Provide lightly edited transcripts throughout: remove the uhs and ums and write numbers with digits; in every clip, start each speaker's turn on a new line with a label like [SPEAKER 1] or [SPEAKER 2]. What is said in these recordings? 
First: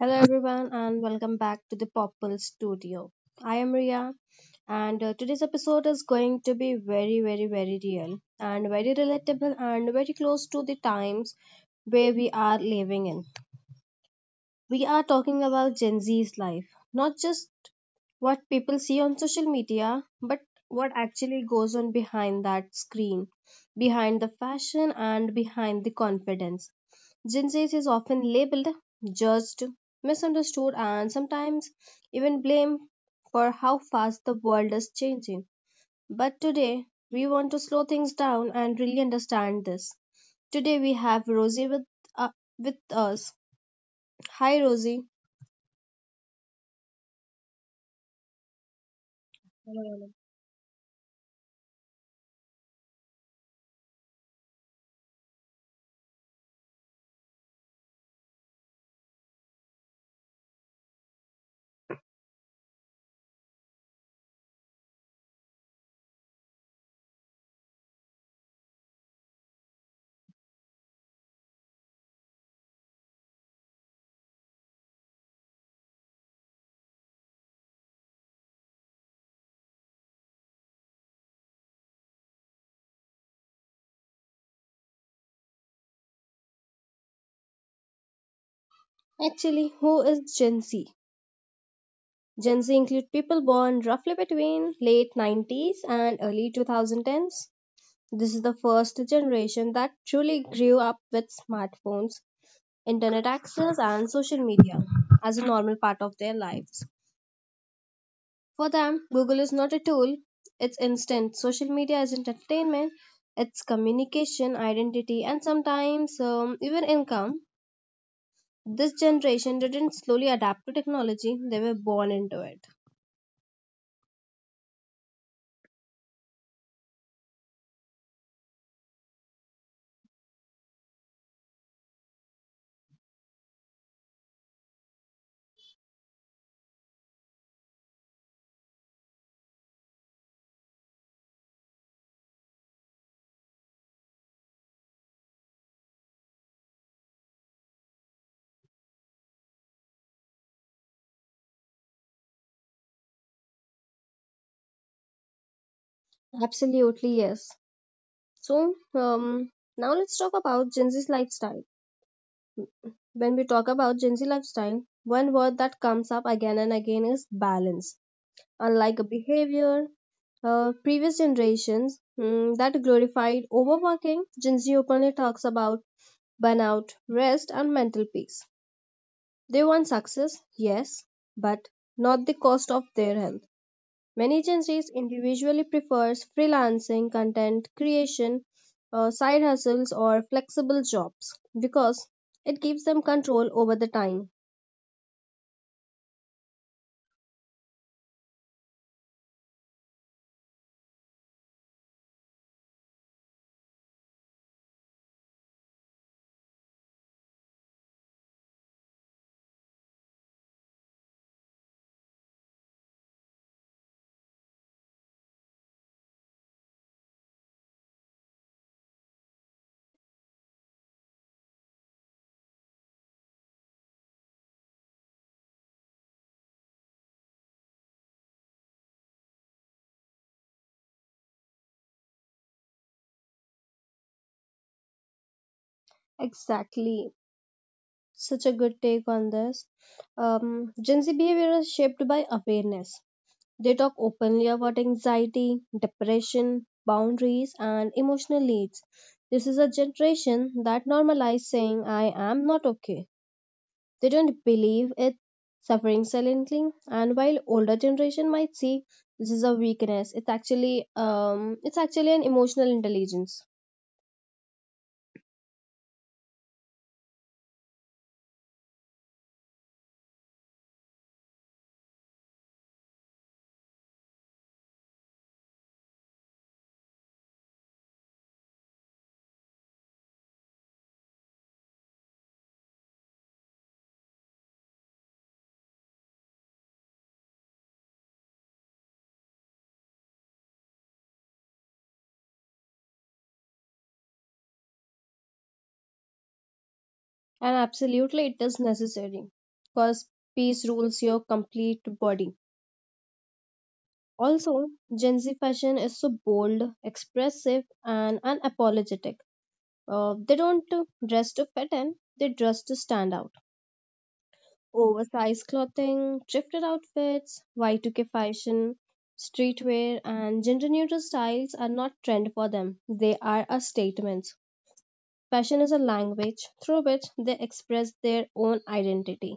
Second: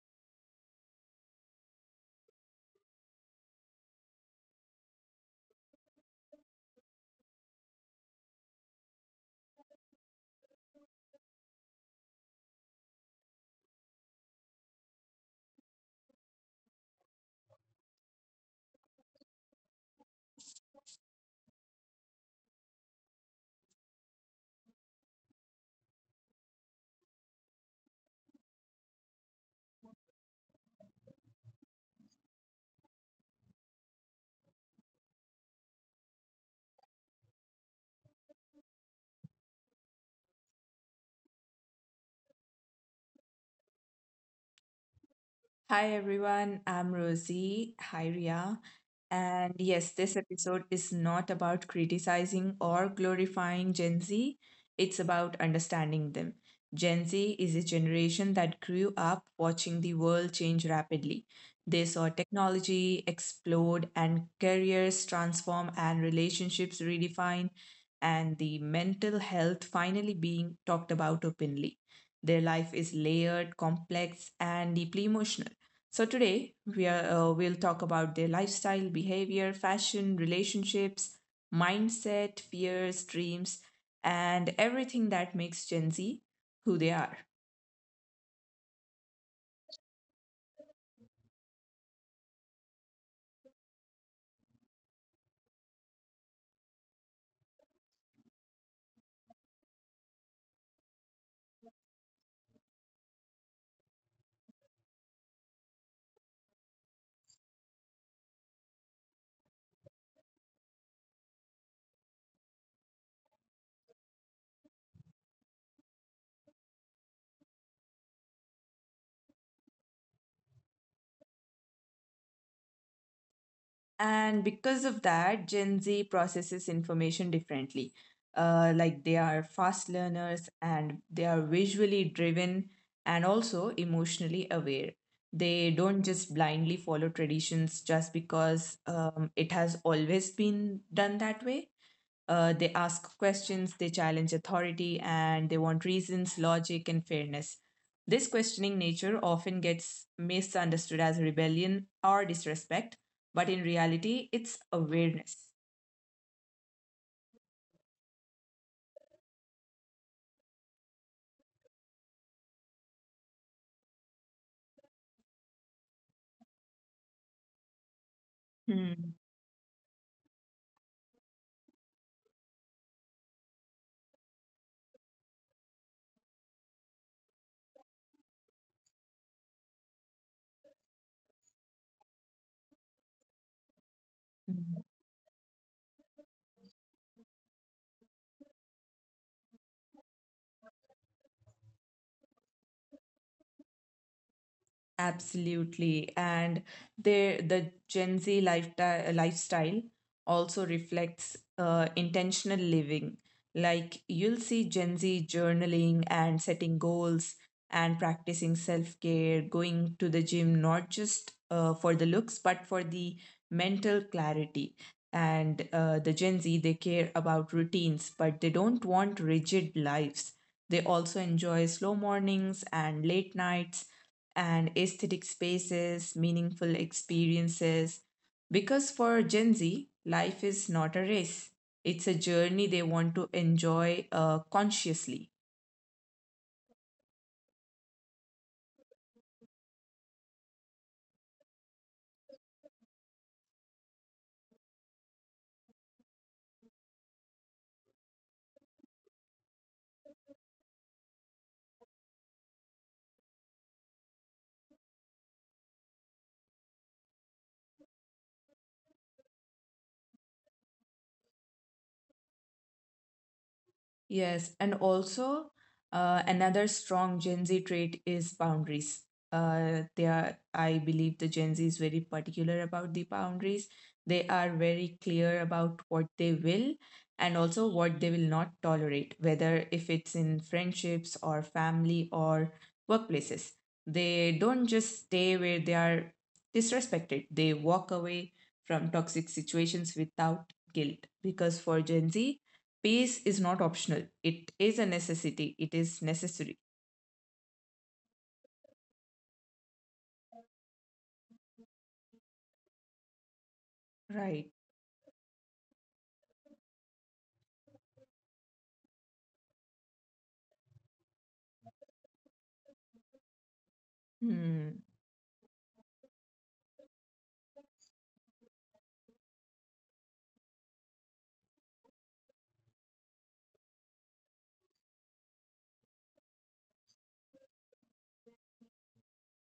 [SPEAKER 1] Hello, everyone, and welcome back to the Popple Studio. I am Ria, and today's episode is going to be very, very, very real and very relatable and very close to the times where we are living in. We are talking about Gen Z's life, not just what people see on social media, but what actually goes on behind that screen, behind the fashion, and behind the confidence. Gen Z is often labeled, judged, misunderstood, and sometimes even blamed for how fast the world is changing. But today, we want to slow things down and really understand this. Today, we have Rosie uh, with us. Hi, Rosie.
[SPEAKER 2] Hi everyone, I'm Rosie. Hi Ria. And yes, this
[SPEAKER 1] Hello.
[SPEAKER 2] episode is not about criticizing or glorifying Gen Z, it's about understanding them. Gen Z is a generation that grew up watching the world change rapidly. They saw technology explode and careers transform and relationships redefine and the mental health finally being talked about openly. Their life is layered, complex, and deeply emotional, so today we'll talk about their lifestyle, behavior, fashion, relationships, mindset, fears, dreams, and everything that makes Gen Z who they are.
[SPEAKER 1] Actually, who is Gen Z? Gen Z include people born roughly between late 90s and early 2010s. This is the first generation that truly grew up with smartphones, internet access, and social media as a normal part of their lives. For them, Google is not a tool, it's instant. Social media is entertainment, it's communication, identity, and sometimes even income. This generation didn't slowly adapt to technology, they were born into it.
[SPEAKER 2] And because of that, Gen Z processes information differently. Like they are fast learners and they are visually driven and also emotionally aware. They don't just blindly follow traditions just because it has always been done that way. They ask questions, they challenge authority, and they want reasons, logic, and fairness. This questioning nature often gets misunderstood as rebellion or disrespect, but in reality, it's awareness.
[SPEAKER 1] Absolutely, yes. So, now let's talk about Gen Z's lifestyle. When we talk about Gen Z lifestyle, one word that comes up again and again is balance. Unlike a
[SPEAKER 2] Hmm.
[SPEAKER 1] behavior, previous generations that glorified overworking, Gen Z openly talks about burnout, rest, and mental peace. They want success, yes, but not the cost of their health. Many Gen Zs individually prefers freelancing, content creation, side hustles, or flexible jobs because it gives them control over the time.
[SPEAKER 2] Absolutely. And the Gen Z lifestyle also reflects intentional living. Like you'll see Gen Z journaling and setting goals and practicing self-care, going to the gym not just for the looks but for the mental clarity. And the Gen Z, they care about routines, but they don't want rigid lives. They also enjoy slow mornings and late nights and aesthetic spaces, meaningful experiences. Because for Gen Z, life is not a race, it's a journey they want to enjoy consciously.
[SPEAKER 1] Exactly. Such a good take on this. Gen Z behavior is shaped by awareness. They talk openly about anxiety, depression, boundaries, and emotional needs. This is a generation that normalizes saying, I am not okay. They don't believe it, suffering silently. And while older generation might see this is a weakness, it's actually it's actually an emotional intelligence.
[SPEAKER 2] Yes, and also another strong Gen Z trait is boundaries. They are, I believe, the Gen Z is very particular about the boundaries. They are very clear about what they will and also what they will not tolerate, whether if it's in friendships or family or workplaces. They don't just stay where they are disrespected. They walk away from toxic situations without guilt because for Gen Z, peace is not optional, it is a necessity, it is necessary.
[SPEAKER 1] And absolutely it is necessary because peace rules your complete body.
[SPEAKER 2] Right.
[SPEAKER 1] Also, Gen Z fashion is so bold, expressive, and unapologetic. They don't dress to fit in, they dress to stand out.
[SPEAKER 2] Hmm.
[SPEAKER 1] Oversized clothing, thrifted outfits, Y2K fashion, streetwear, and gender neutral styles are not trend for them. They are a statement. Fashion is a language through which they express their own identity.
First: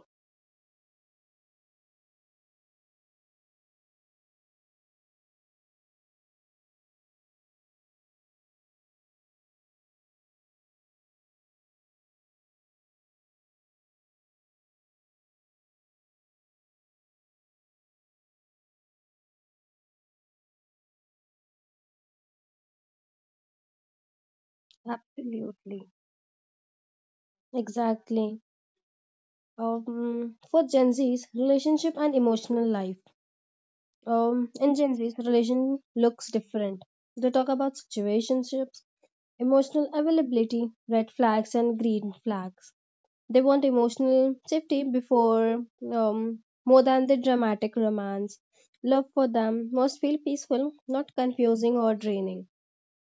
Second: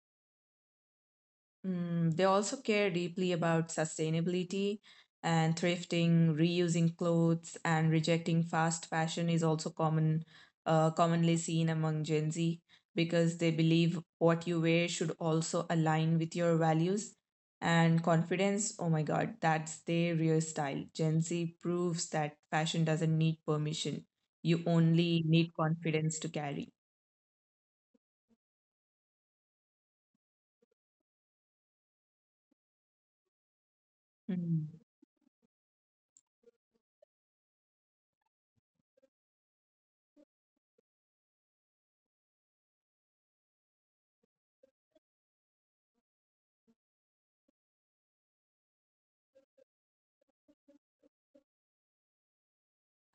[SPEAKER 2] Mm, they also care deeply about sustainability and thrifting, reusing clothes, and rejecting fast fashion is also commonly seen among Gen Z because they believe what you wear should also align with your values and confidence. Oh my God, that's their real style. Gen Z proves that fashion doesn't need permission. You only need
[SPEAKER 1] Absolutely.
[SPEAKER 2] confidence to carry.
[SPEAKER 1] Exactly. For Gen Z's relationship and emotional life.
[SPEAKER 2] Mm.
[SPEAKER 1] In Gen Z's relation looks different. They talk about situationships, emotional availability, red flags and green flags. They want emotional safety before, um, more than the dramatic romance. Love for them must feel peaceful, not confusing or draining.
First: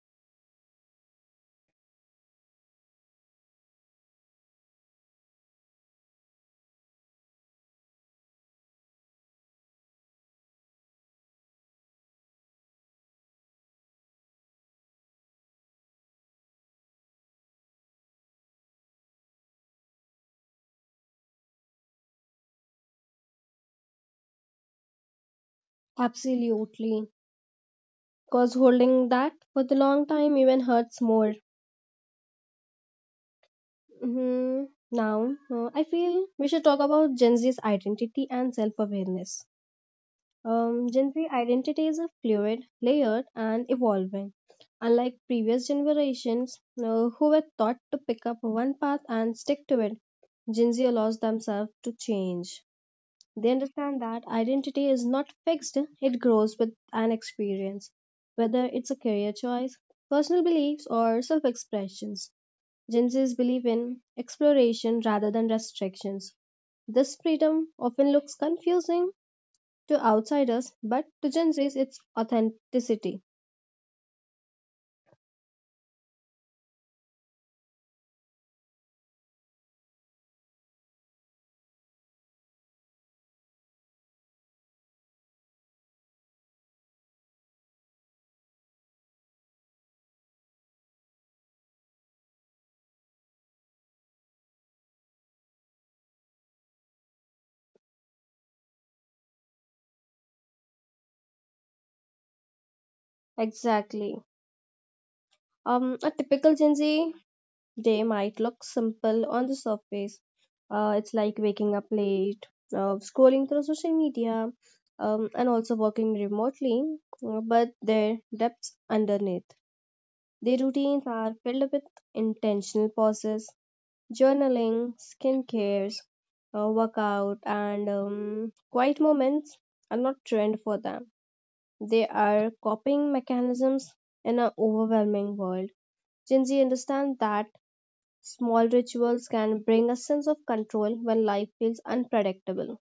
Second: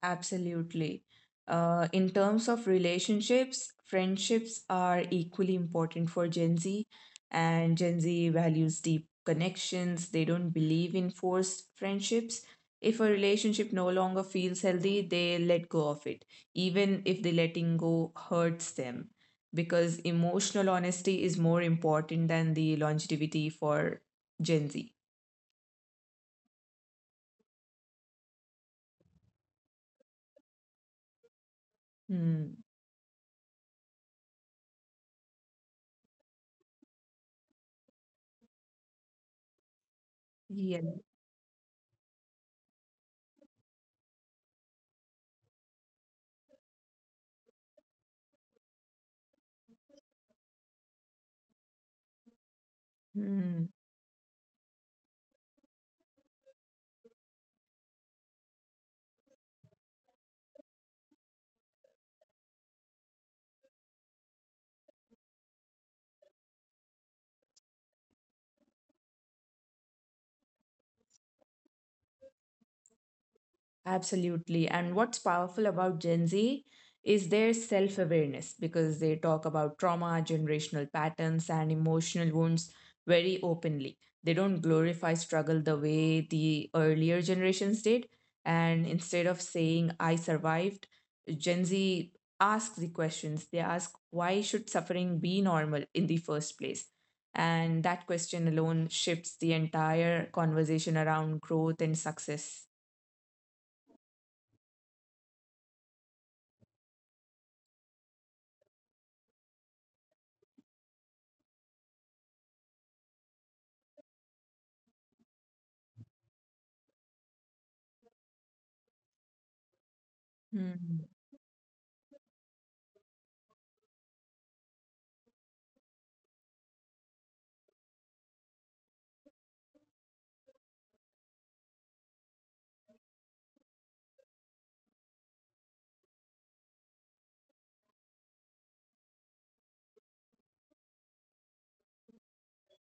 [SPEAKER 2] Absolutely. In terms of relationships, friendships are equally important for Gen Z, and Gen Z values deep connections. They don't believe in forced friendships. If a relationship no longer feels healthy, they let go of it, even if the letting go hurts them, because emotional honesty is more important than the longevity for Gen Z.
[SPEAKER 1] Absolutely. Because holding that for the long time even hurts more.
[SPEAKER 2] Hmm.
[SPEAKER 1] hmm Now, I feel we should talk about Gen Z's identity and self awareness.
[SPEAKER 2] Yeah.
[SPEAKER 1] Gen Z identities are fluid, layered, and evolving. Unlike previous generations who were taught to pick up one path and stick to it, Gen Z allows themselves to change. They
[SPEAKER 2] Hmm.
[SPEAKER 1] understand that identity is not fixed, it grows with an experience, whether it's a career choice, personal beliefs, or self expressions. Gen Z's believe in exploration rather than restrictions. This freedom often looks confusing to outsiders, but to Gen Z's, it's authenticity.
[SPEAKER 2] Absolutely. And what's powerful about Gen Z is their self awareness because they talk about trauma, generational patterns, and emotional wounds very openly. They don't glorify struggle the way the earlier generations did. And instead of saying, I survived, Gen Z asks the questions. They ask, why should suffering be normal in the first place? And that question alone shifts the entire conversation around growth and success.
[SPEAKER 1] Exactly. A typical Gen Z day might look simple on the surface. It's like waking up late, scrolling through social media, and also working remotely, but their depths underneath. Their
[SPEAKER 2] Hmm.
[SPEAKER 1] routines are filled with intentional pauses, journaling, skincares, workout, and quiet moments are not trend for them. They are coping mechanisms in an overwhelming world. Gen Z understand that small rituals can bring a sense of control when life feels unpredictable.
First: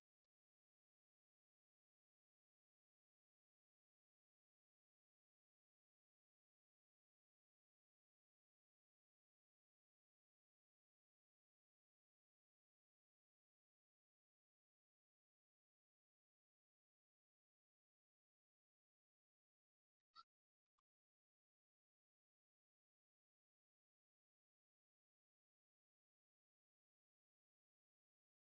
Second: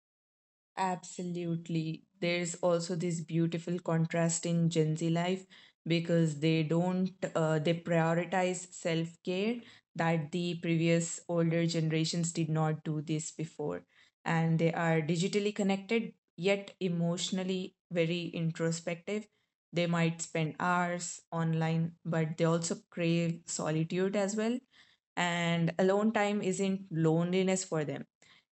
[SPEAKER 2] Absolutely. There's also this beautiful contrast in Gen Z life because they don't, they prioritize self care that the previous older generations did not do this before. And they are digitally connected, yet emotionally very introspective. They might spend hours online, but they also crave solitude as well. And alone time isn't loneliness for them,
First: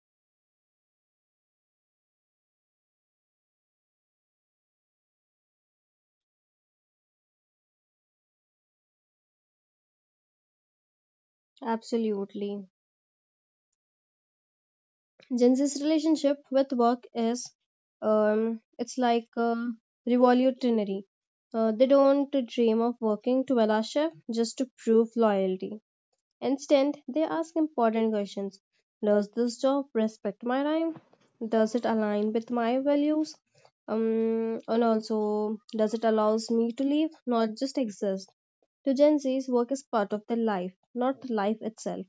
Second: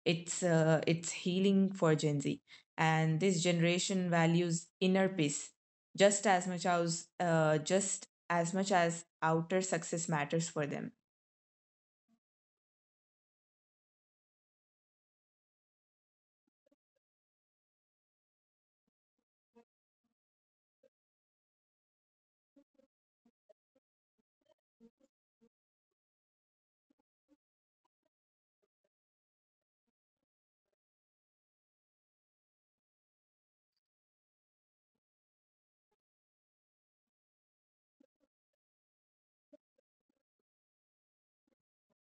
[SPEAKER 2] it's healing for Gen Z, and this generation values inner peace just as much as just as much as outer success matters for them.
[SPEAKER 1] Absolutely. Gen Z's relationship with work is, it's like revolutionary. They don't dream of working 12-hour shift just to prove loyalty. Instead, they ask important questions. Does this job respect my time? Does it align with my values? And also, does it allows me to live, not just exist? To Gen Z's, work is part of their life, not life itself.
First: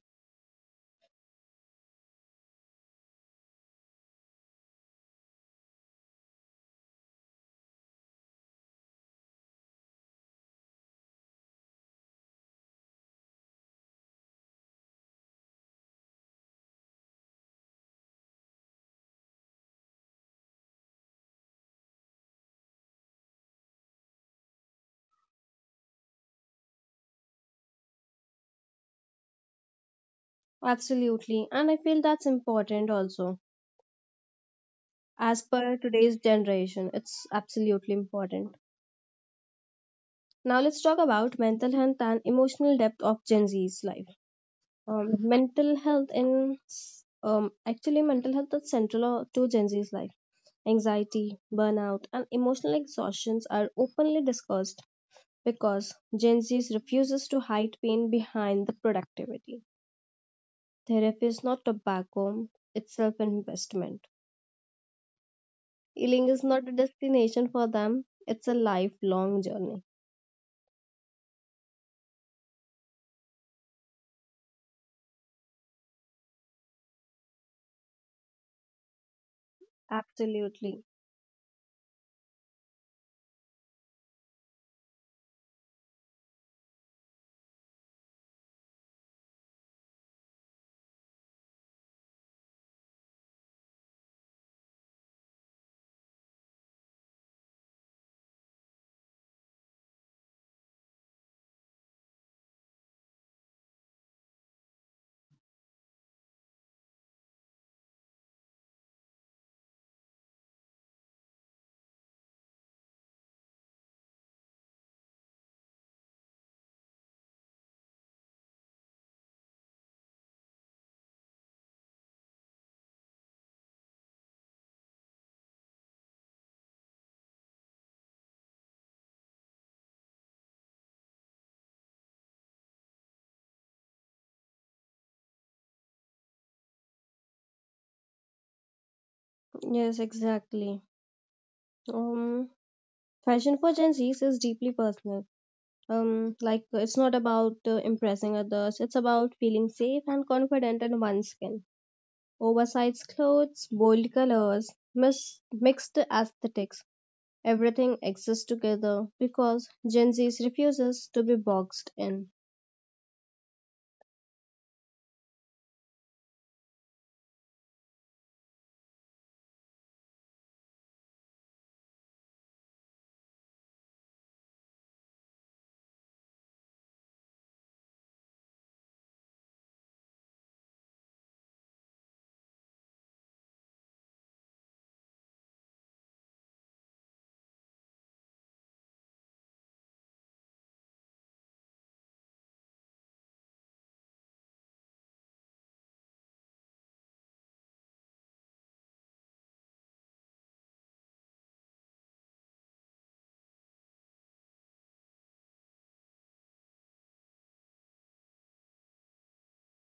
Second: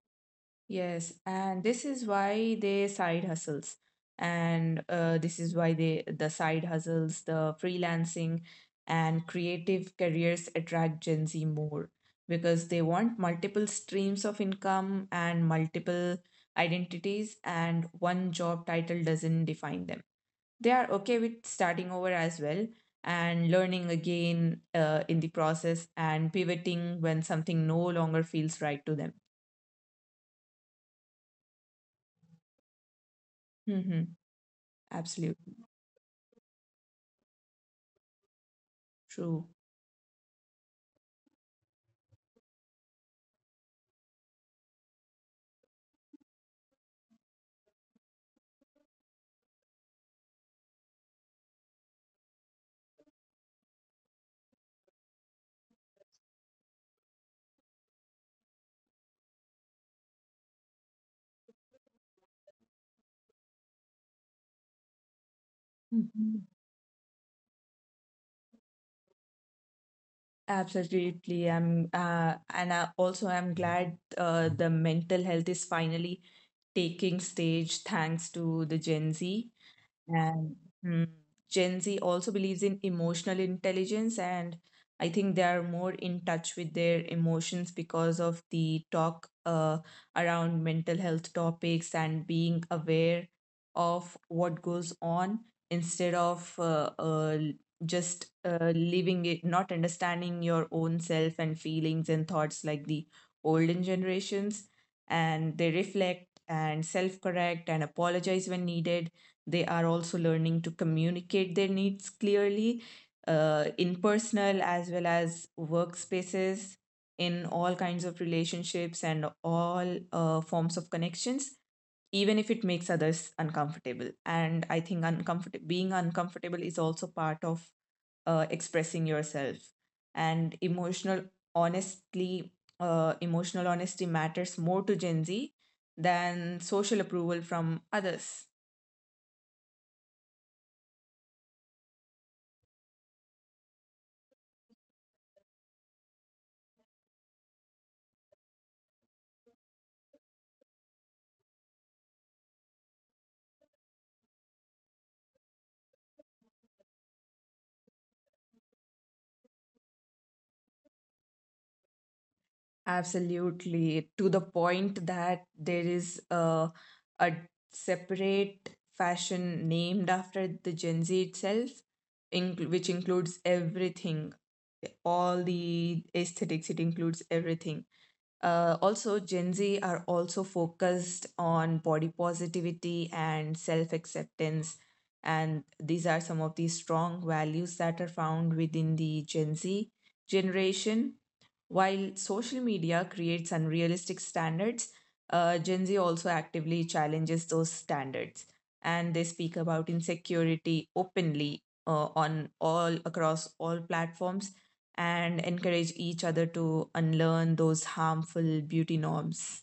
[SPEAKER 2] Yes, and this is why they side hustles, and this is why they the side hustles, the freelancing, and creative careers attract Gen Z more because they want multiple streams of income and multiple identities, and one job title doesn't define them. They are okay with starting over as well and learning again in the process and pivoting when something no longer feels right to them.
[SPEAKER 1] Absolutely, and I feel that's important also.
[SPEAKER 2] Hmm.
[SPEAKER 1] As
[SPEAKER 2] Absolutely.
[SPEAKER 1] per today's generation, it's absolutely important.
[SPEAKER 2] True.
[SPEAKER 1] Now let's talk about mental health and emotional depth of Gen Z's life. Mental health in s- Actually, mental health is central to Gen Z's life. Anxiety, burnout, and emotional exhaustions are openly discussed because Gen Z refuses to hide pain behind the productivity. Therapy is not tobacco, it's self-investment. Healing is
[SPEAKER 2] Mhm.
[SPEAKER 1] not a destination for them, it's a lifelong journey.
[SPEAKER 2] Absolutely. I'm and I also I'm glad the mental health is finally taking stage thanks to the Gen Z. And
[SPEAKER 1] Absolutely.
[SPEAKER 2] mm, Gen Z also believes in emotional intelligence, and I think they are more in touch with their emotions because of the talk around mental health topics and being aware of what goes on instead of just leaving it, not understanding your own self and feelings and thoughts like the olden generations. And they reflect and self correct and apologize when needed. They are also learning to communicate their needs clearly in personal as well as workspaces, in all kinds of relationships and all forms of connections, even if it makes others uncomfortable. And I think uncomfortable being uncomfortable is also part of expressing yourself. And honestly, emotional honesty matters more to Gen Z than social approval from others.
[SPEAKER 1] Yes, exactly. um Fashion for Gen Z is deeply personal. Like it's not about impressing others, it's about feeling safe and confident in one's skin. Oversized clothes, bold colors, mixed aesthetics, everything exists together because Gen Z refuses to be boxed in.
[SPEAKER 2] Absolutely, to the point that there is a separate fashion named after the Gen Z itself, which includes everything, all the aesthetics, it includes everything. Also, Gen Z are also focused on body positivity and self acceptance. And these are some of the strong values that are found within the Gen Z generation. While social media creates unrealistic standards, Gen Z also actively challenges those standards. And they speak about insecurity openly on all across all platforms and encourage each other to unlearn those harmful beauty norms.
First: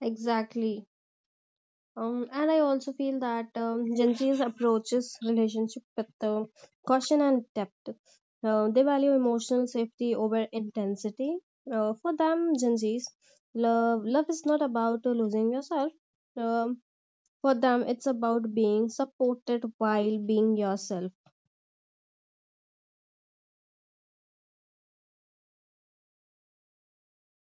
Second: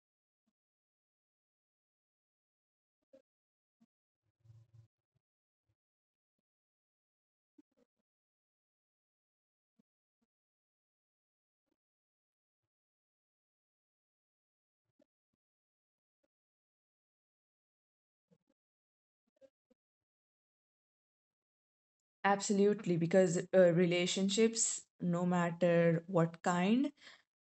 [SPEAKER 1] Exactly. And I also feel that Gen Z's approaches relationship with caution and depth. They value emotional safety over intensity. For them, Gen Z's, love is not about losing yourself. Um, for them, it's about being supported while being yourself.
[SPEAKER 2] Absolutely, because relationships, no matter what kind,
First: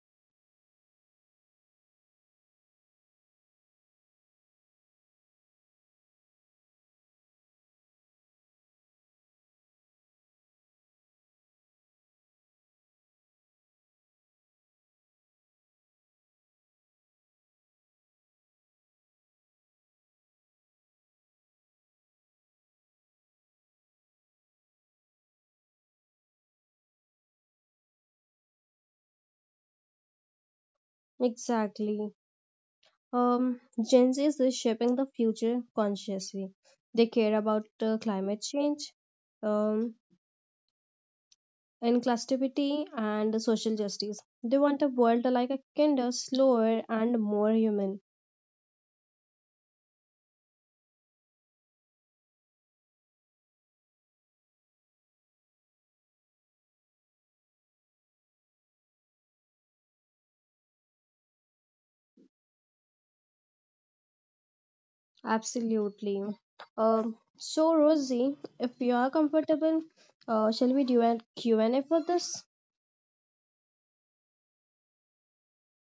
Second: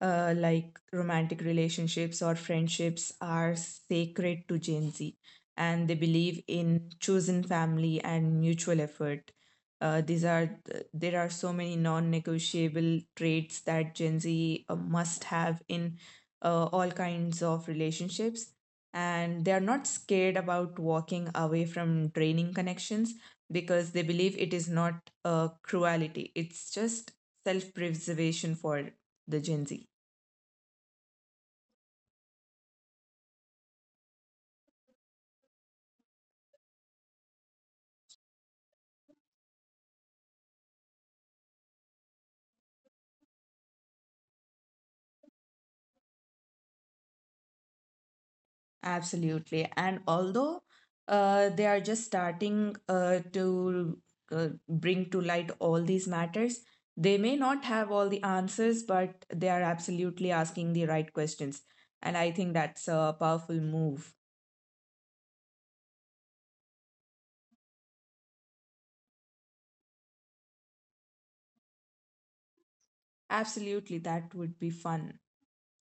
[SPEAKER 2] like romantic relationships or friendships are sacred to Gen Z, and they believe in chosen family and mutual effort. There are so many non-negotiable traits that Gen Z must have in all kinds of relationships, and they are not scared about walking away from draining connections because they believe it is not cruelty; it's just self-preservation for the Gen Z.
[SPEAKER 1] Exactly. Um, Gen Z's is shaping the future consciously. They care about climate change, um, inclusivity, and social justice. They want a world like a kinder, slower, and more human.
[SPEAKER 2] Absolutely. And although they are just starting to bring to light all these matters, they may not have all the answers, but they are absolutely asking the right questions. And I think that's a powerful move.
[SPEAKER 1] Absolutely. So, Rosie, if you are comfortable, shall we do a Q&A for this?
[SPEAKER 2] Absolutely, that would be fun.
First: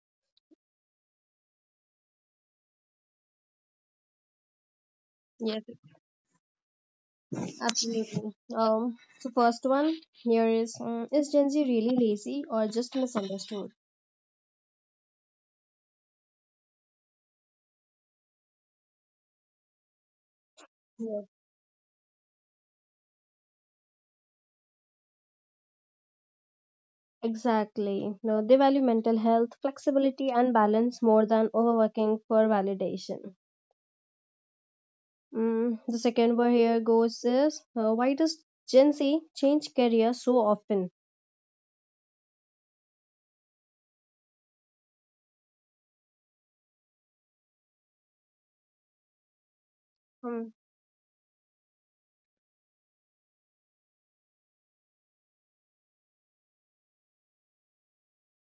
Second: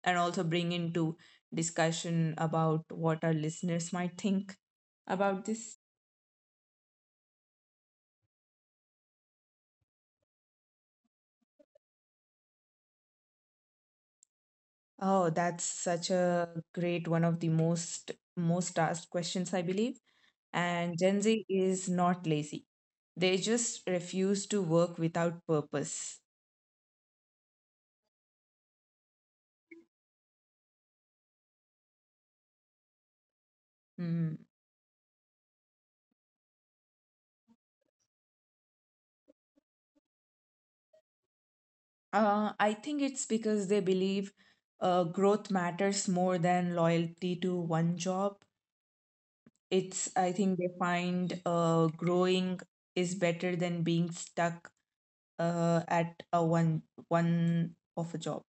[SPEAKER 2] And also bring into discussion about what our listeners might think about
[SPEAKER 1] Yes,
[SPEAKER 2] this.
[SPEAKER 1] absolutely. So first one here is Gen Z really lazy or just misunderstood?
[SPEAKER 2] Oh, that's such a great one of the most asked questions, I believe. And
[SPEAKER 1] Yeah.
[SPEAKER 2] Gen Z is not lazy. They just refuse to work without purpose.
[SPEAKER 1] Exactly. No, they value mental health, flexibility, and balance more than overworking for validation.
[SPEAKER 2] Mm.
[SPEAKER 1] The second one here goes is, why does Gen Z change career so often?
[SPEAKER 2] I think it's because they believe growth matters more than loyalty to one job. It's, I
[SPEAKER 1] Mm,
[SPEAKER 2] think they find growing is better than being stuck at a one one of a job.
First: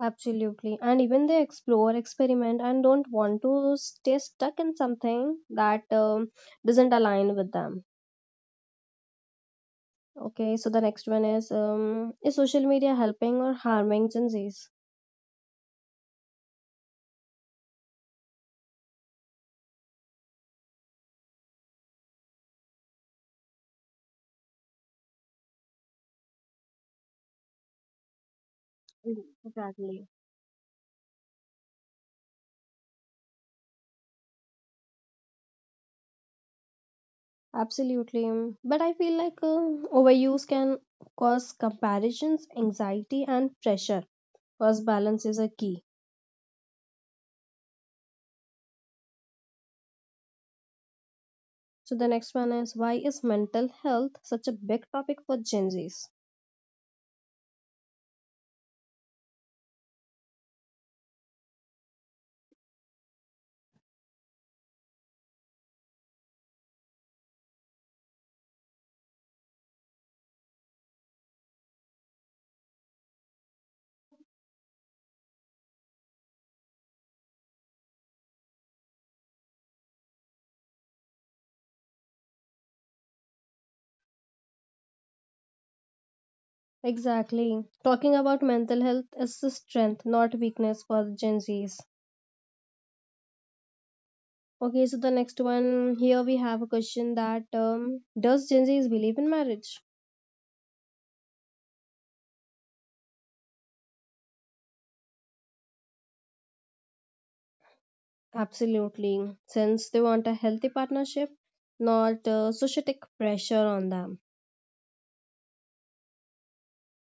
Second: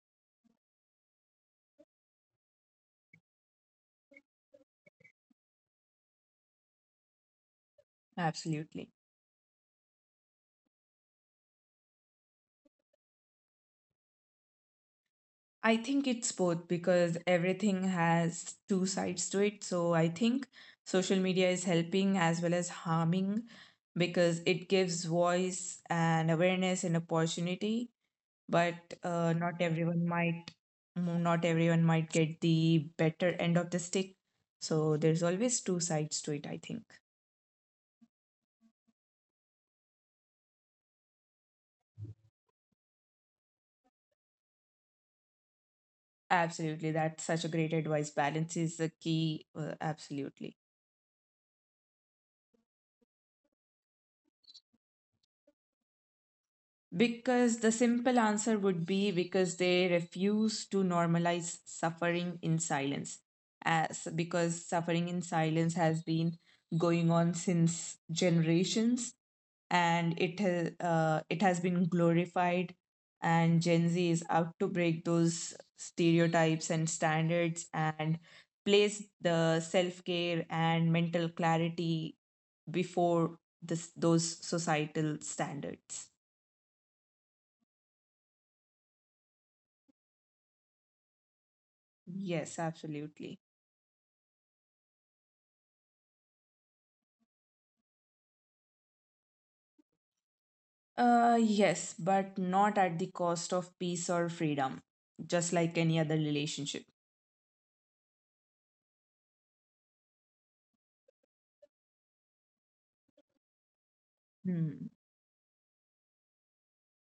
[SPEAKER 1] absolutely. And even they explore, experiment, and don't want to stay stuck in something that, doesn't align with them.
[SPEAKER 2] Absolutely.
[SPEAKER 1] Okay, so the next one is, is social media helping or harming Gen Zs?
[SPEAKER 2] I think it's both because everything has two sides to it. So I think social media is helping as well as harming because it gives voice and awareness and opportunity, but uh, not
[SPEAKER 1] Exactly.
[SPEAKER 2] everyone might not everyone might get the better end of the stick. So there's always two sides to it, I think.
[SPEAKER 1] Absolutely. Mm. But I feel like overuse can cause comparisons, anxiety, and pressure. Because balance is a key.
[SPEAKER 2] Absolutely. That's such a great advice. Balance is the key. Absolutely.
[SPEAKER 1] So the next one is why is mental health such a big topic for Gen Zs?
[SPEAKER 2] Because the simple answer would be because they refuse to normalize suffering in silence, as because suffering in silence has been going on since generations, and it has been glorified, and Gen Z is out to break those stereotypes and standards and place the self care and mental clarity before this those societal standards.
[SPEAKER 1] Exactly. Talking about mental health is a strength, not weakness for Gen Zs.
[SPEAKER 2] Yes, absolutely.
[SPEAKER 1] Okay, so the next one here we have a question that, does Gen Zs believe in marriage?
[SPEAKER 2] Yes, but not at the cost of peace or freedom, just like any other relationship.
[SPEAKER 1] Absolutely, since they want a healthy partnership, not societic pressure on them.
[SPEAKER 2] Hmm.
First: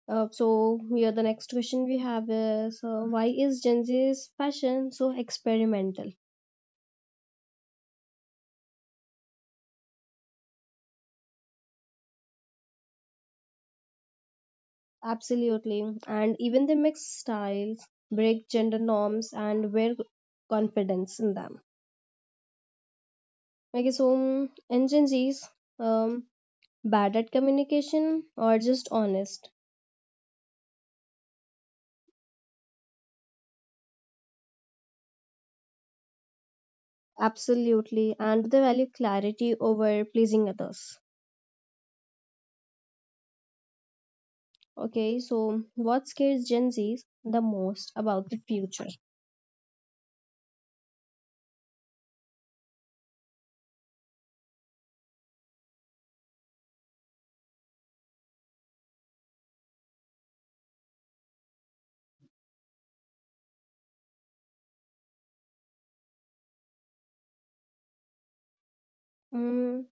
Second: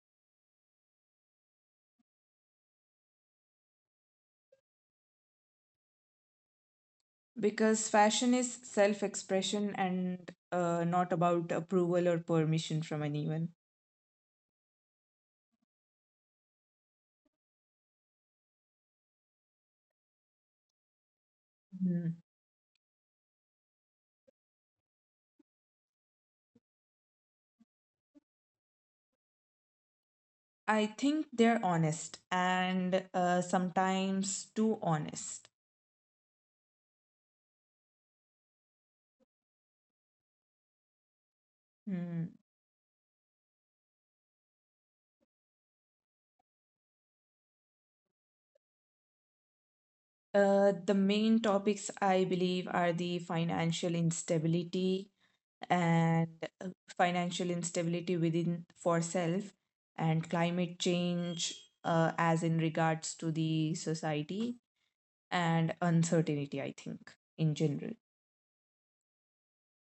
[SPEAKER 1] So here the next question we have is, why is Gen Z's fashion so experimental?
[SPEAKER 2] Because fashion is self expression and not about approval or permission from anyone.
[SPEAKER 1] Absolutely. And even they mix styles, break gender norms, and wear confidence in them.
[SPEAKER 2] Hmm.
[SPEAKER 1] Okay, so and Gen Zs, um, bad at communication or just honest?
[SPEAKER 2] I think they're honest and sometimes too honest.
[SPEAKER 1] Absolutely. And they value clarity over pleasing others.
[SPEAKER 2] Hmm.
[SPEAKER 1] Okay, so what scares Gen Zs the most about the future?
[SPEAKER 2] The main topics I believe are the financial instability and financial instability within for self and climate change as in regards to the society and uncertainty, I think in general.
[SPEAKER 1] Mm,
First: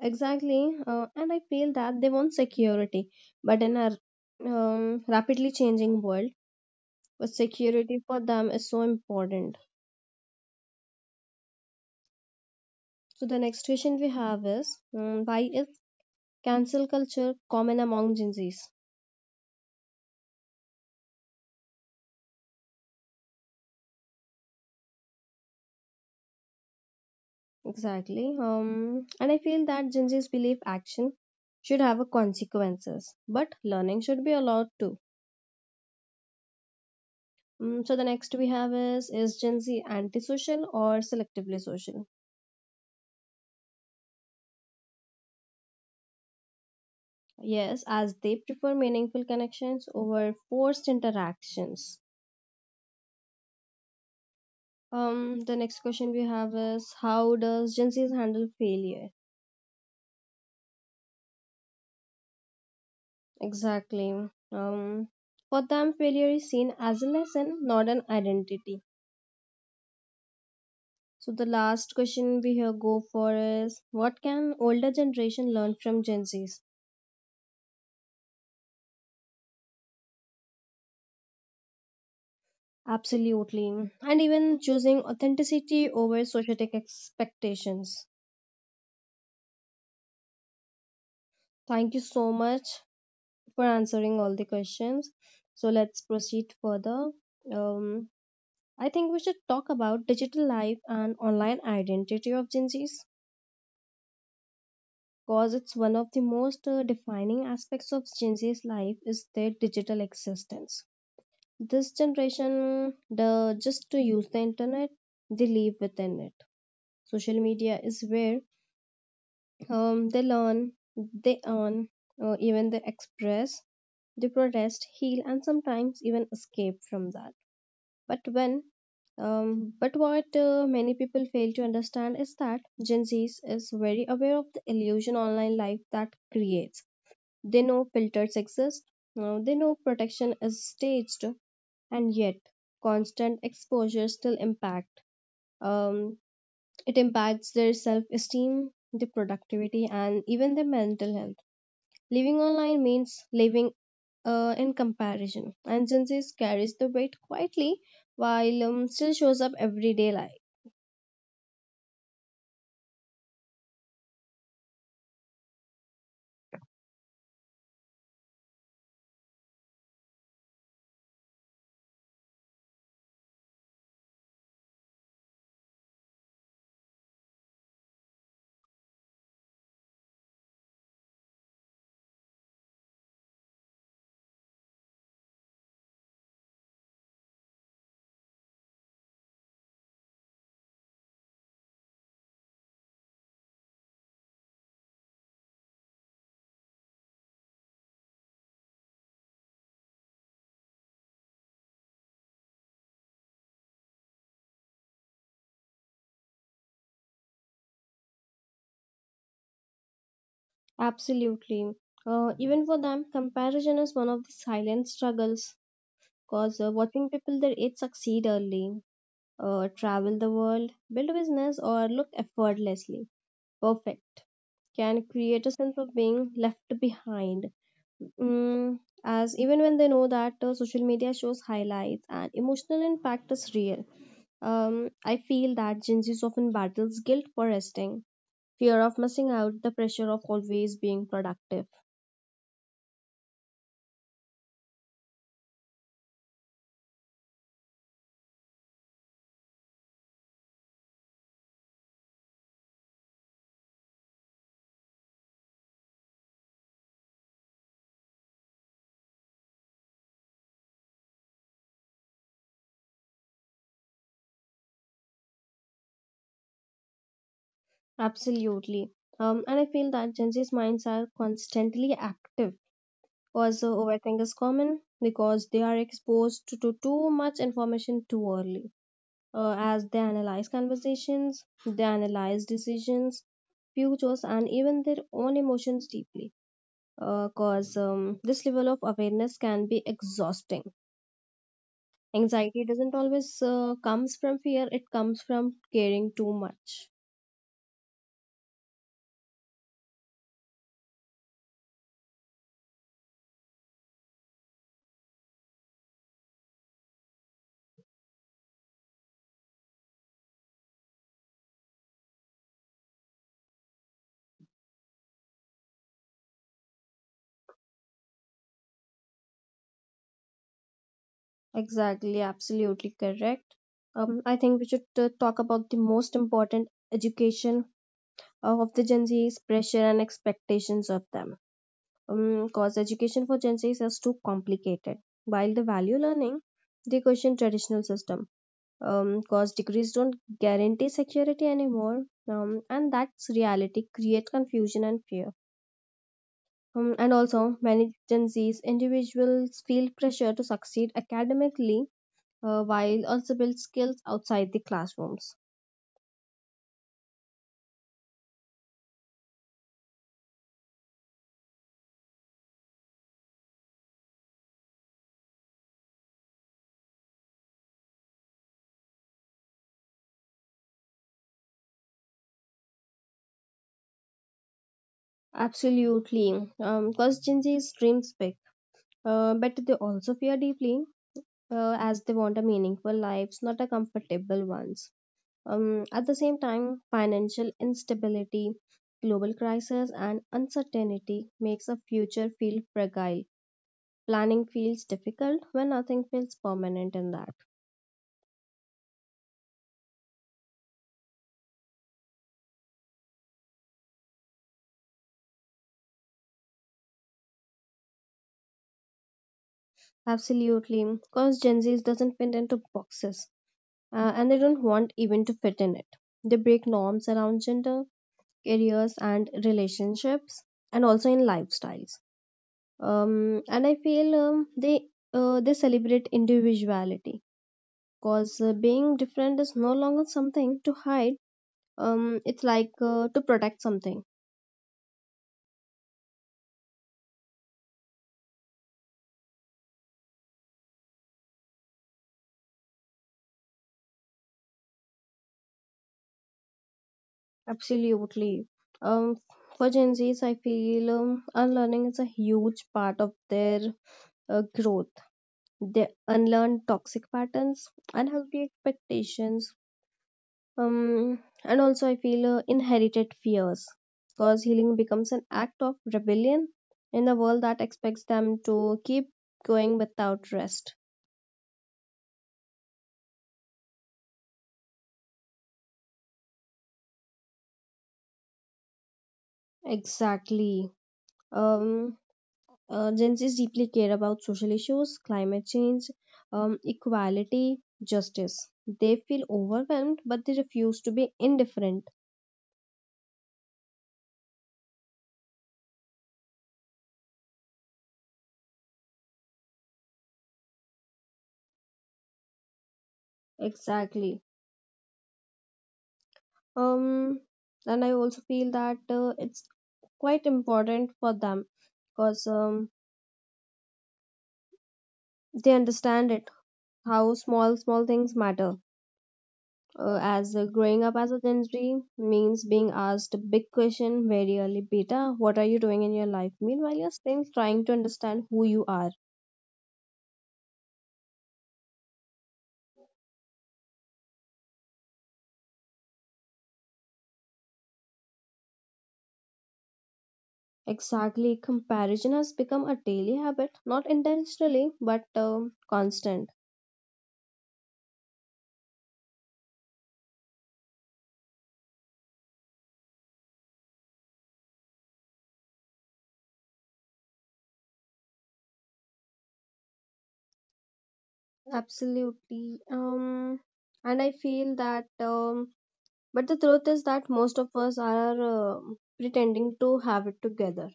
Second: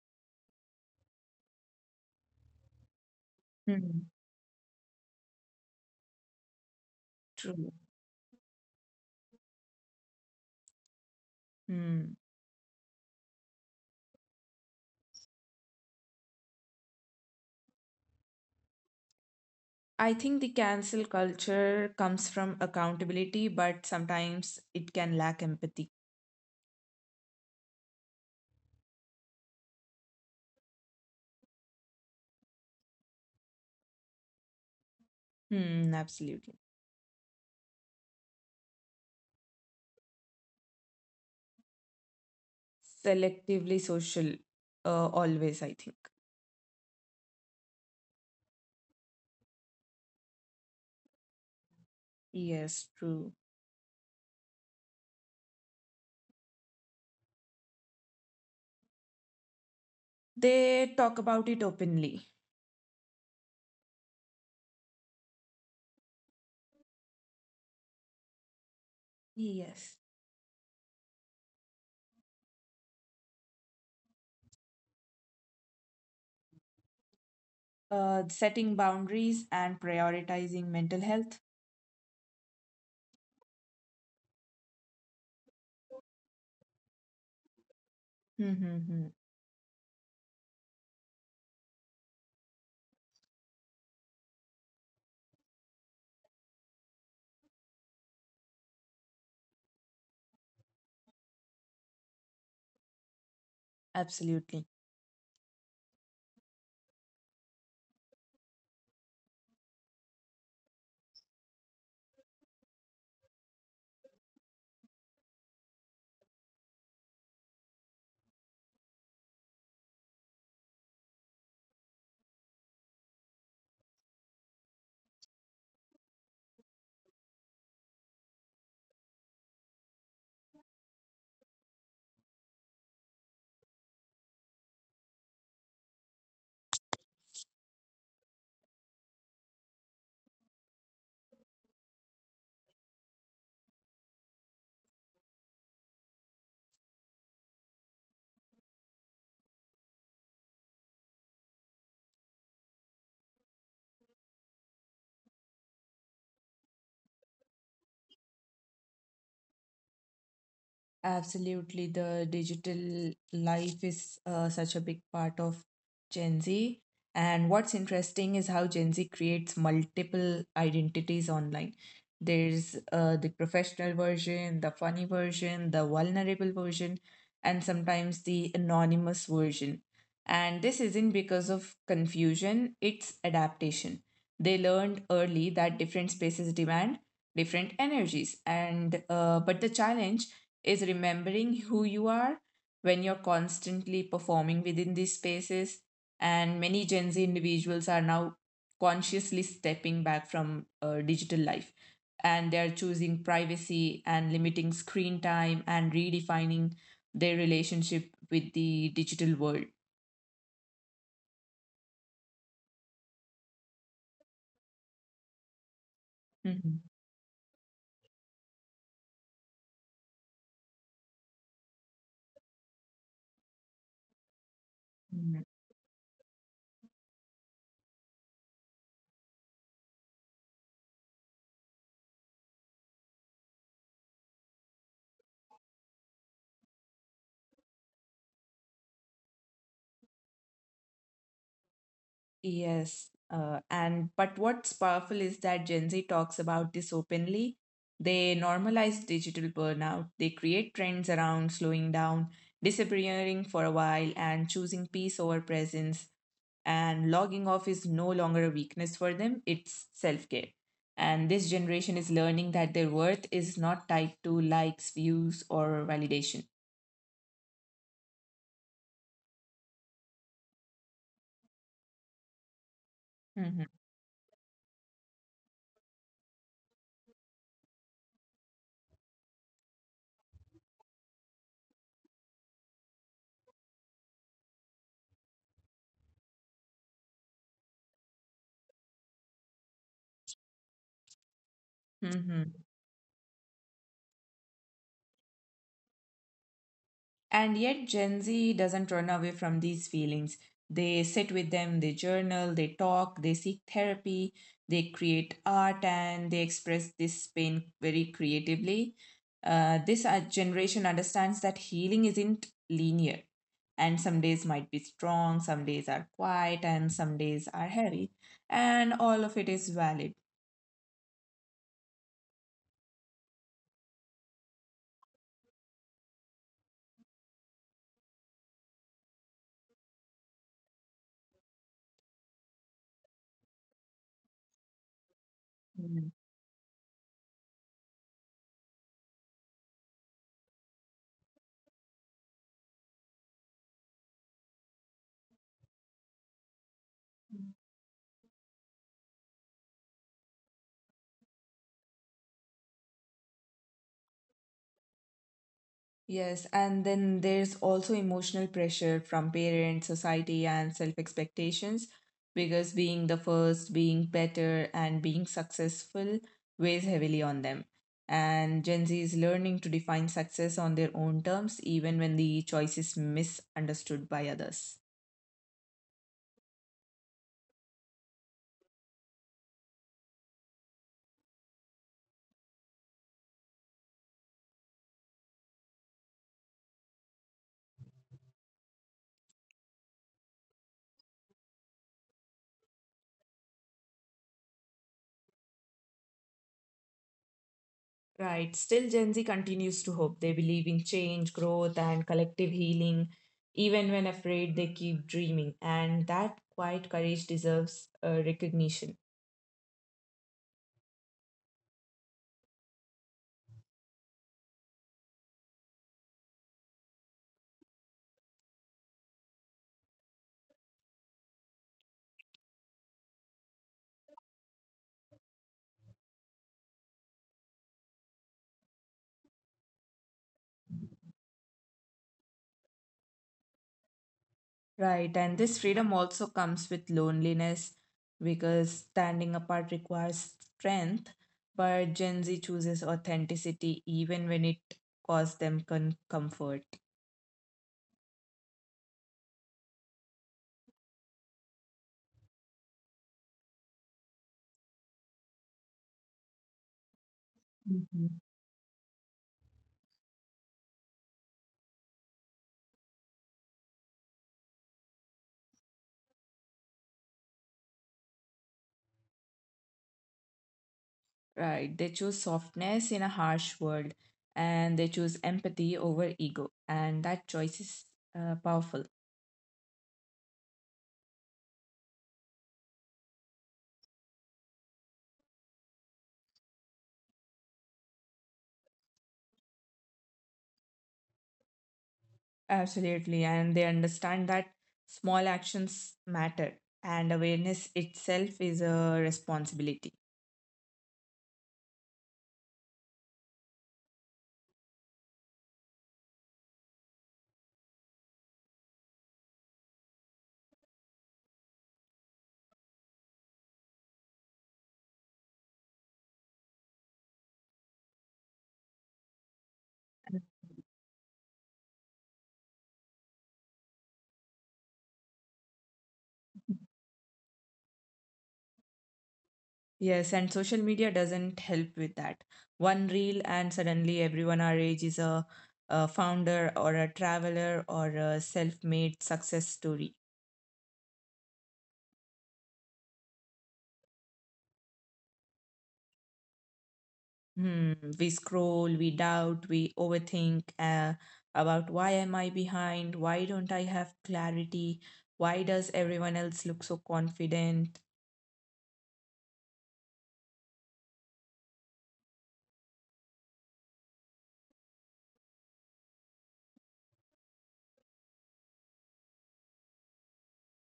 [SPEAKER 1] exactly. And I feel that they want security, but in a,
[SPEAKER 2] Hmm.
[SPEAKER 1] rapidly changing world, but
[SPEAKER 2] True.
[SPEAKER 1] security for them is so important.
[SPEAKER 2] Hmm.
[SPEAKER 1] So the next question we have is, why is cancel culture common among Gen Zs?
[SPEAKER 2] I think the cancel culture comes from accountability but sometimes it can lack empathy.
[SPEAKER 1] Exactly. And I feel that Gen Zs believe action should have a consequences, but learning should be allowed too.
[SPEAKER 2] Hmm, absolutely.
[SPEAKER 1] So the next we have is Gen Z antisocial or selectively social?
[SPEAKER 2] Selectively social, always I think.
[SPEAKER 1] Yes, as they prefer meaningful connections over forced interactions.
[SPEAKER 2] Yes, true.
[SPEAKER 1] The next question we have is how does Gen Z handle failure?
[SPEAKER 2] They talk about it openly.
[SPEAKER 1] Exactly. Um, for them, failure is seen as a lesson, not an identity.
[SPEAKER 2] Yes.
[SPEAKER 1] So the last question we here go for is, what can older generation learn from Gen Zs?
[SPEAKER 2] Setting boundaries and prioritizing mental health.
[SPEAKER 1] Absolutely, and even choosing authenticity over societic expectations.
[SPEAKER 2] Mm-hmm.
[SPEAKER 1] Thank you so much for answering all the questions. So let's proceed further. Um, I think we should talk about digital life and online identity of Gen Zs.
[SPEAKER 2] Absolutely.
[SPEAKER 1] Cause it's one of the most defining aspects of Gen Z's life is their digital existence. This generation, the just to use the internet, they live within it. Social media is where, they learn, they earn, even they express, they protest, heal, and sometimes even escape from that. But when but what many people fail to understand is that Gen Z is very aware of the illusion online life that creates. They know filters exist, now they know protection is staged, and yet constant exposure still impact. Um, it impacts their self-esteem, their productivity, and even their mental health. Living online means living in comparison, and Gen Z carries the weight quietly while still shows up everyday life.
[SPEAKER 2] Absolutely, the digital life is such a big part of Gen Z. And what's interesting is how Gen Z creates multiple identities online. There's the professional version, the funny version, the vulnerable version, and sometimes the anonymous version. And this isn't because of confusion, it's adaptation. They learned early that different spaces demand different energies. And but the challenge is remembering who you are when you're constantly performing within these spaces. And many Gen Z individuals are now consciously stepping back from digital life and they're choosing privacy and limiting screen time and redefining their relationship with the digital world.
[SPEAKER 1] Absolutely. Even for them, comparison is one of the silent struggles because
[SPEAKER 2] Mhm.
[SPEAKER 1] watching people their age succeed early, travel the world, build a business, or look effortlessly perfect can create a sense of being left behind. Mm, as even when they know that social media shows highlights and emotional impact is real. I feel that Gen Z's often battles guilt for resting, fear of missing out, the pressure of always being productive.
[SPEAKER 2] Yes, and but what's powerful is that Gen Z talks about this openly. They normalize digital burnout, they create trends around slowing down, disappearing for a while, and choosing peace over presence. And logging off is no longer a weakness for them, it's self care. And this generation is learning that their worth is not tied to likes, views, or validation.
[SPEAKER 1] Absolutely. And I feel that Gen Z's minds are constantly active.
[SPEAKER 2] Hmm.
[SPEAKER 1] Also, overthink is common because they are exposed to too much information too early. As they analyze conversations, they analyze decisions, futures, and even their own emotions deeply. Because this level of awareness can be exhausting.
[SPEAKER 2] Hmm.
[SPEAKER 1] Anxiety doesn't always comes from fear; it comes from caring too much.
[SPEAKER 2] And yet, Gen Z doesn't run away from these feelings. They sit with them, they journal, they talk, they seek therapy, they create art, and they express this pain very creatively. This generation understands that healing isn't linear, and some days might be strong, some days are quiet, and some days are heavy, and all of it is valid.
[SPEAKER 1] Exactly, absolutely correct. I think we should talk about the most important education of the Gen Z's pressure and expectations of them. Because education for Gen Z's is too complicated. While they value learning, they question traditional system. Because degrees don't guarantee security anymore, and that's reality create confusion and fear. And also, many Gen Z's individuals feel pressure to succeed academically while also build skills outside the classrooms.
[SPEAKER 2] Yes, and then there's also emotional pressure from parents, society, and self expectations because being the first, being better, and being successful weighs heavily on them. And Gen Z is learning to define success on their own terms, even when the choice is misunderstood by others.
[SPEAKER 1] Absolutely, because Gen Z's dreams big. But they also fear deeply, as they want a meaningful life, not a comfortable ones. At the same time, financial instability, global crisis, and uncertainty makes a future feel fragile. Planning feels difficult when nothing feels permanent in that.
[SPEAKER 2] Right. Still, Gen Z continues to hope. They believe in change, growth, and collective healing. Even when afraid, they keep dreaming. And that quiet courage deserves recognition.
[SPEAKER 1] Absolutely, because Gen Zs doesn't fit into boxes, and they don't want even to fit in it. They break norms around gender, careers, and relationships, and also in lifestyles, and I feel um, they celebrate individuality because being different is no longer something to hide. It's like to protect something.
[SPEAKER 2] Right. And this freedom also comes with loneliness because standing apart requires strength. But Gen Z chooses authenticity even when it costs them comfort.
[SPEAKER 1] Absolutely. Um, for Gen Zs, I feel unlearning is a huge part of their growth. They unlearn toxic patterns, unhealthy expectations, and also, I feel inherited fears, because healing becomes an act of rebellion in a world that expects them to keep going without rest.
[SPEAKER 2] Right. They choose softness in a harsh world and they choose empathy over ego. And that choice is powerful.
[SPEAKER 1] Exactly. Um, Gen Zs deeply care about social issues, climate change, equality, justice. They feel overwhelmed, but they refuse to be indifferent.
[SPEAKER 2] Absolutely. And they understand that small actions matter and awareness itself is a responsibility.
[SPEAKER 1] Exactly. Um, and I also feel that it's quite important for them because they understand it, how small small things matter, as growing up as a gen z means being asked a big question very early, beta, what are you doing in your life, meanwhile you're still trying to understand who you are.
[SPEAKER 2] Yes. And social media doesn't help with that. One reel, and suddenly everyone our age is a founder or a traveler or a self made success story.
[SPEAKER 1] Exactly, comparison has become a daily habit, not intentionally, but constant.
[SPEAKER 2] Hmm, we scroll, we doubt, we overthink about why am I behind? Why don't I have clarity? Why does everyone else look so confident?
[SPEAKER 1] Absolutely. And I feel that but the truth is that most of us are pretending to have it together.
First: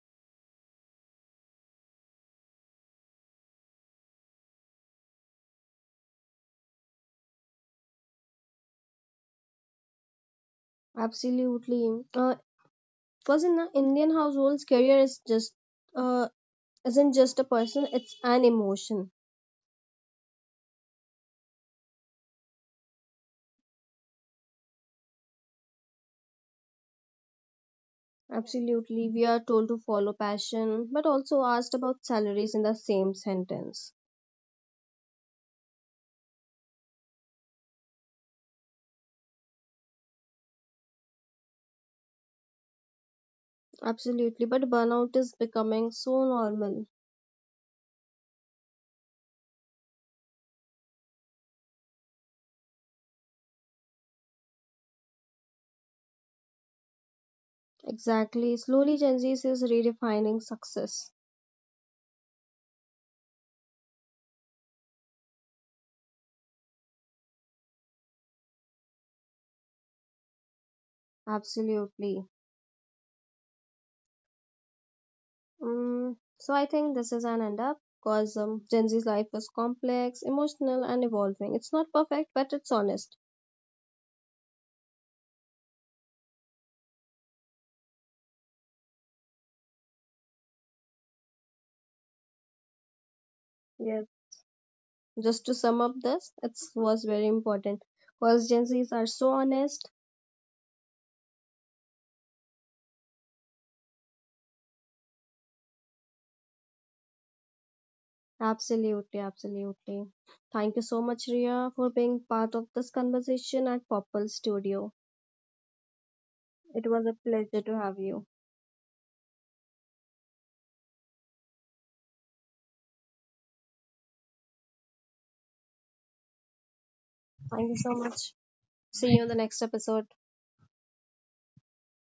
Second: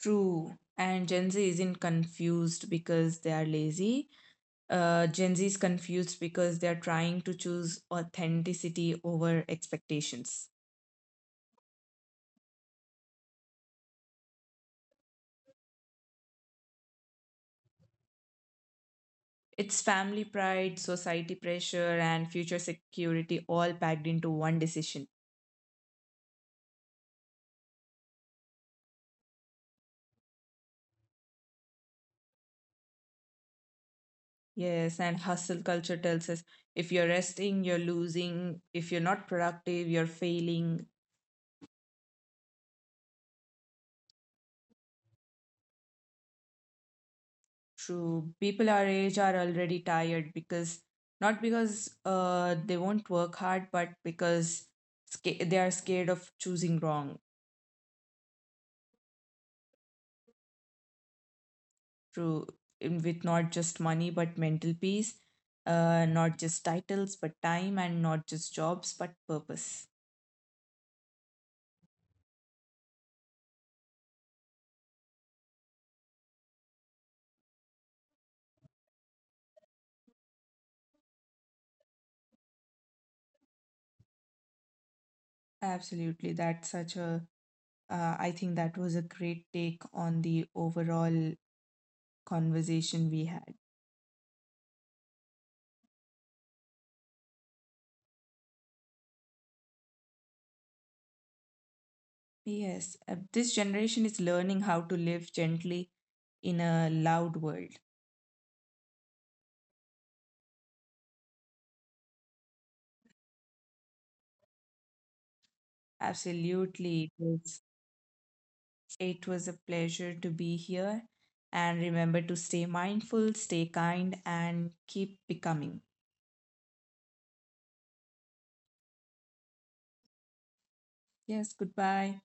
[SPEAKER 2] True. And Gen Z isn't confused because they are lazy. Gen Z is confused because they are trying to choose authenticity over expectations.
[SPEAKER 1] Absolutely. Because in the Indian households, career is just, uh, isn't just a person; it's an emotion.
[SPEAKER 2] It's family pride, society pressure, and future security all packed into one decision.
[SPEAKER 1] Absolutely, we are told to follow passion, but also asked about salaries in the same sentence.
[SPEAKER 2] Yes, and hustle culture tells us, if you're resting, you're losing. If you're not productive, you're failing.
[SPEAKER 1] Absolutely, but burnout is becoming so normal.
[SPEAKER 2] True. People our age are already tired because not because they won't work hard, but because they are scared of choosing wrong.
[SPEAKER 1] Exactly, slowly Gen Z is redefining success.
[SPEAKER 2] True. With not just money, but mental peace, not just titles, but time, and not just jobs, but purpose.
[SPEAKER 1] Absolutely. Mm, so I think this is an end up because Gen Z's life is complex, emotional, and evolving. It's not perfect, but it's honest.
[SPEAKER 2] Absolutely. I think that was a great take on the overall conversation we had.
[SPEAKER 1] Yes. Just to sum up this, it was very important because Gen Zs are so honest.
[SPEAKER 2] Yes, this generation is learning how to live gently in a loud world.
[SPEAKER 1] Absolutely, absolutely. Thank you so much, Ria, for being part of this conversation at Popple Studio. It
[SPEAKER 2] Absolutely.
[SPEAKER 1] was a pleasure to have you.
[SPEAKER 2] It was a pleasure to be here. And remember to stay mindful, stay kind, and keep becoming.
[SPEAKER 1] Thank you so much. See you in the next episode.
[SPEAKER 2] Yes, goodbye.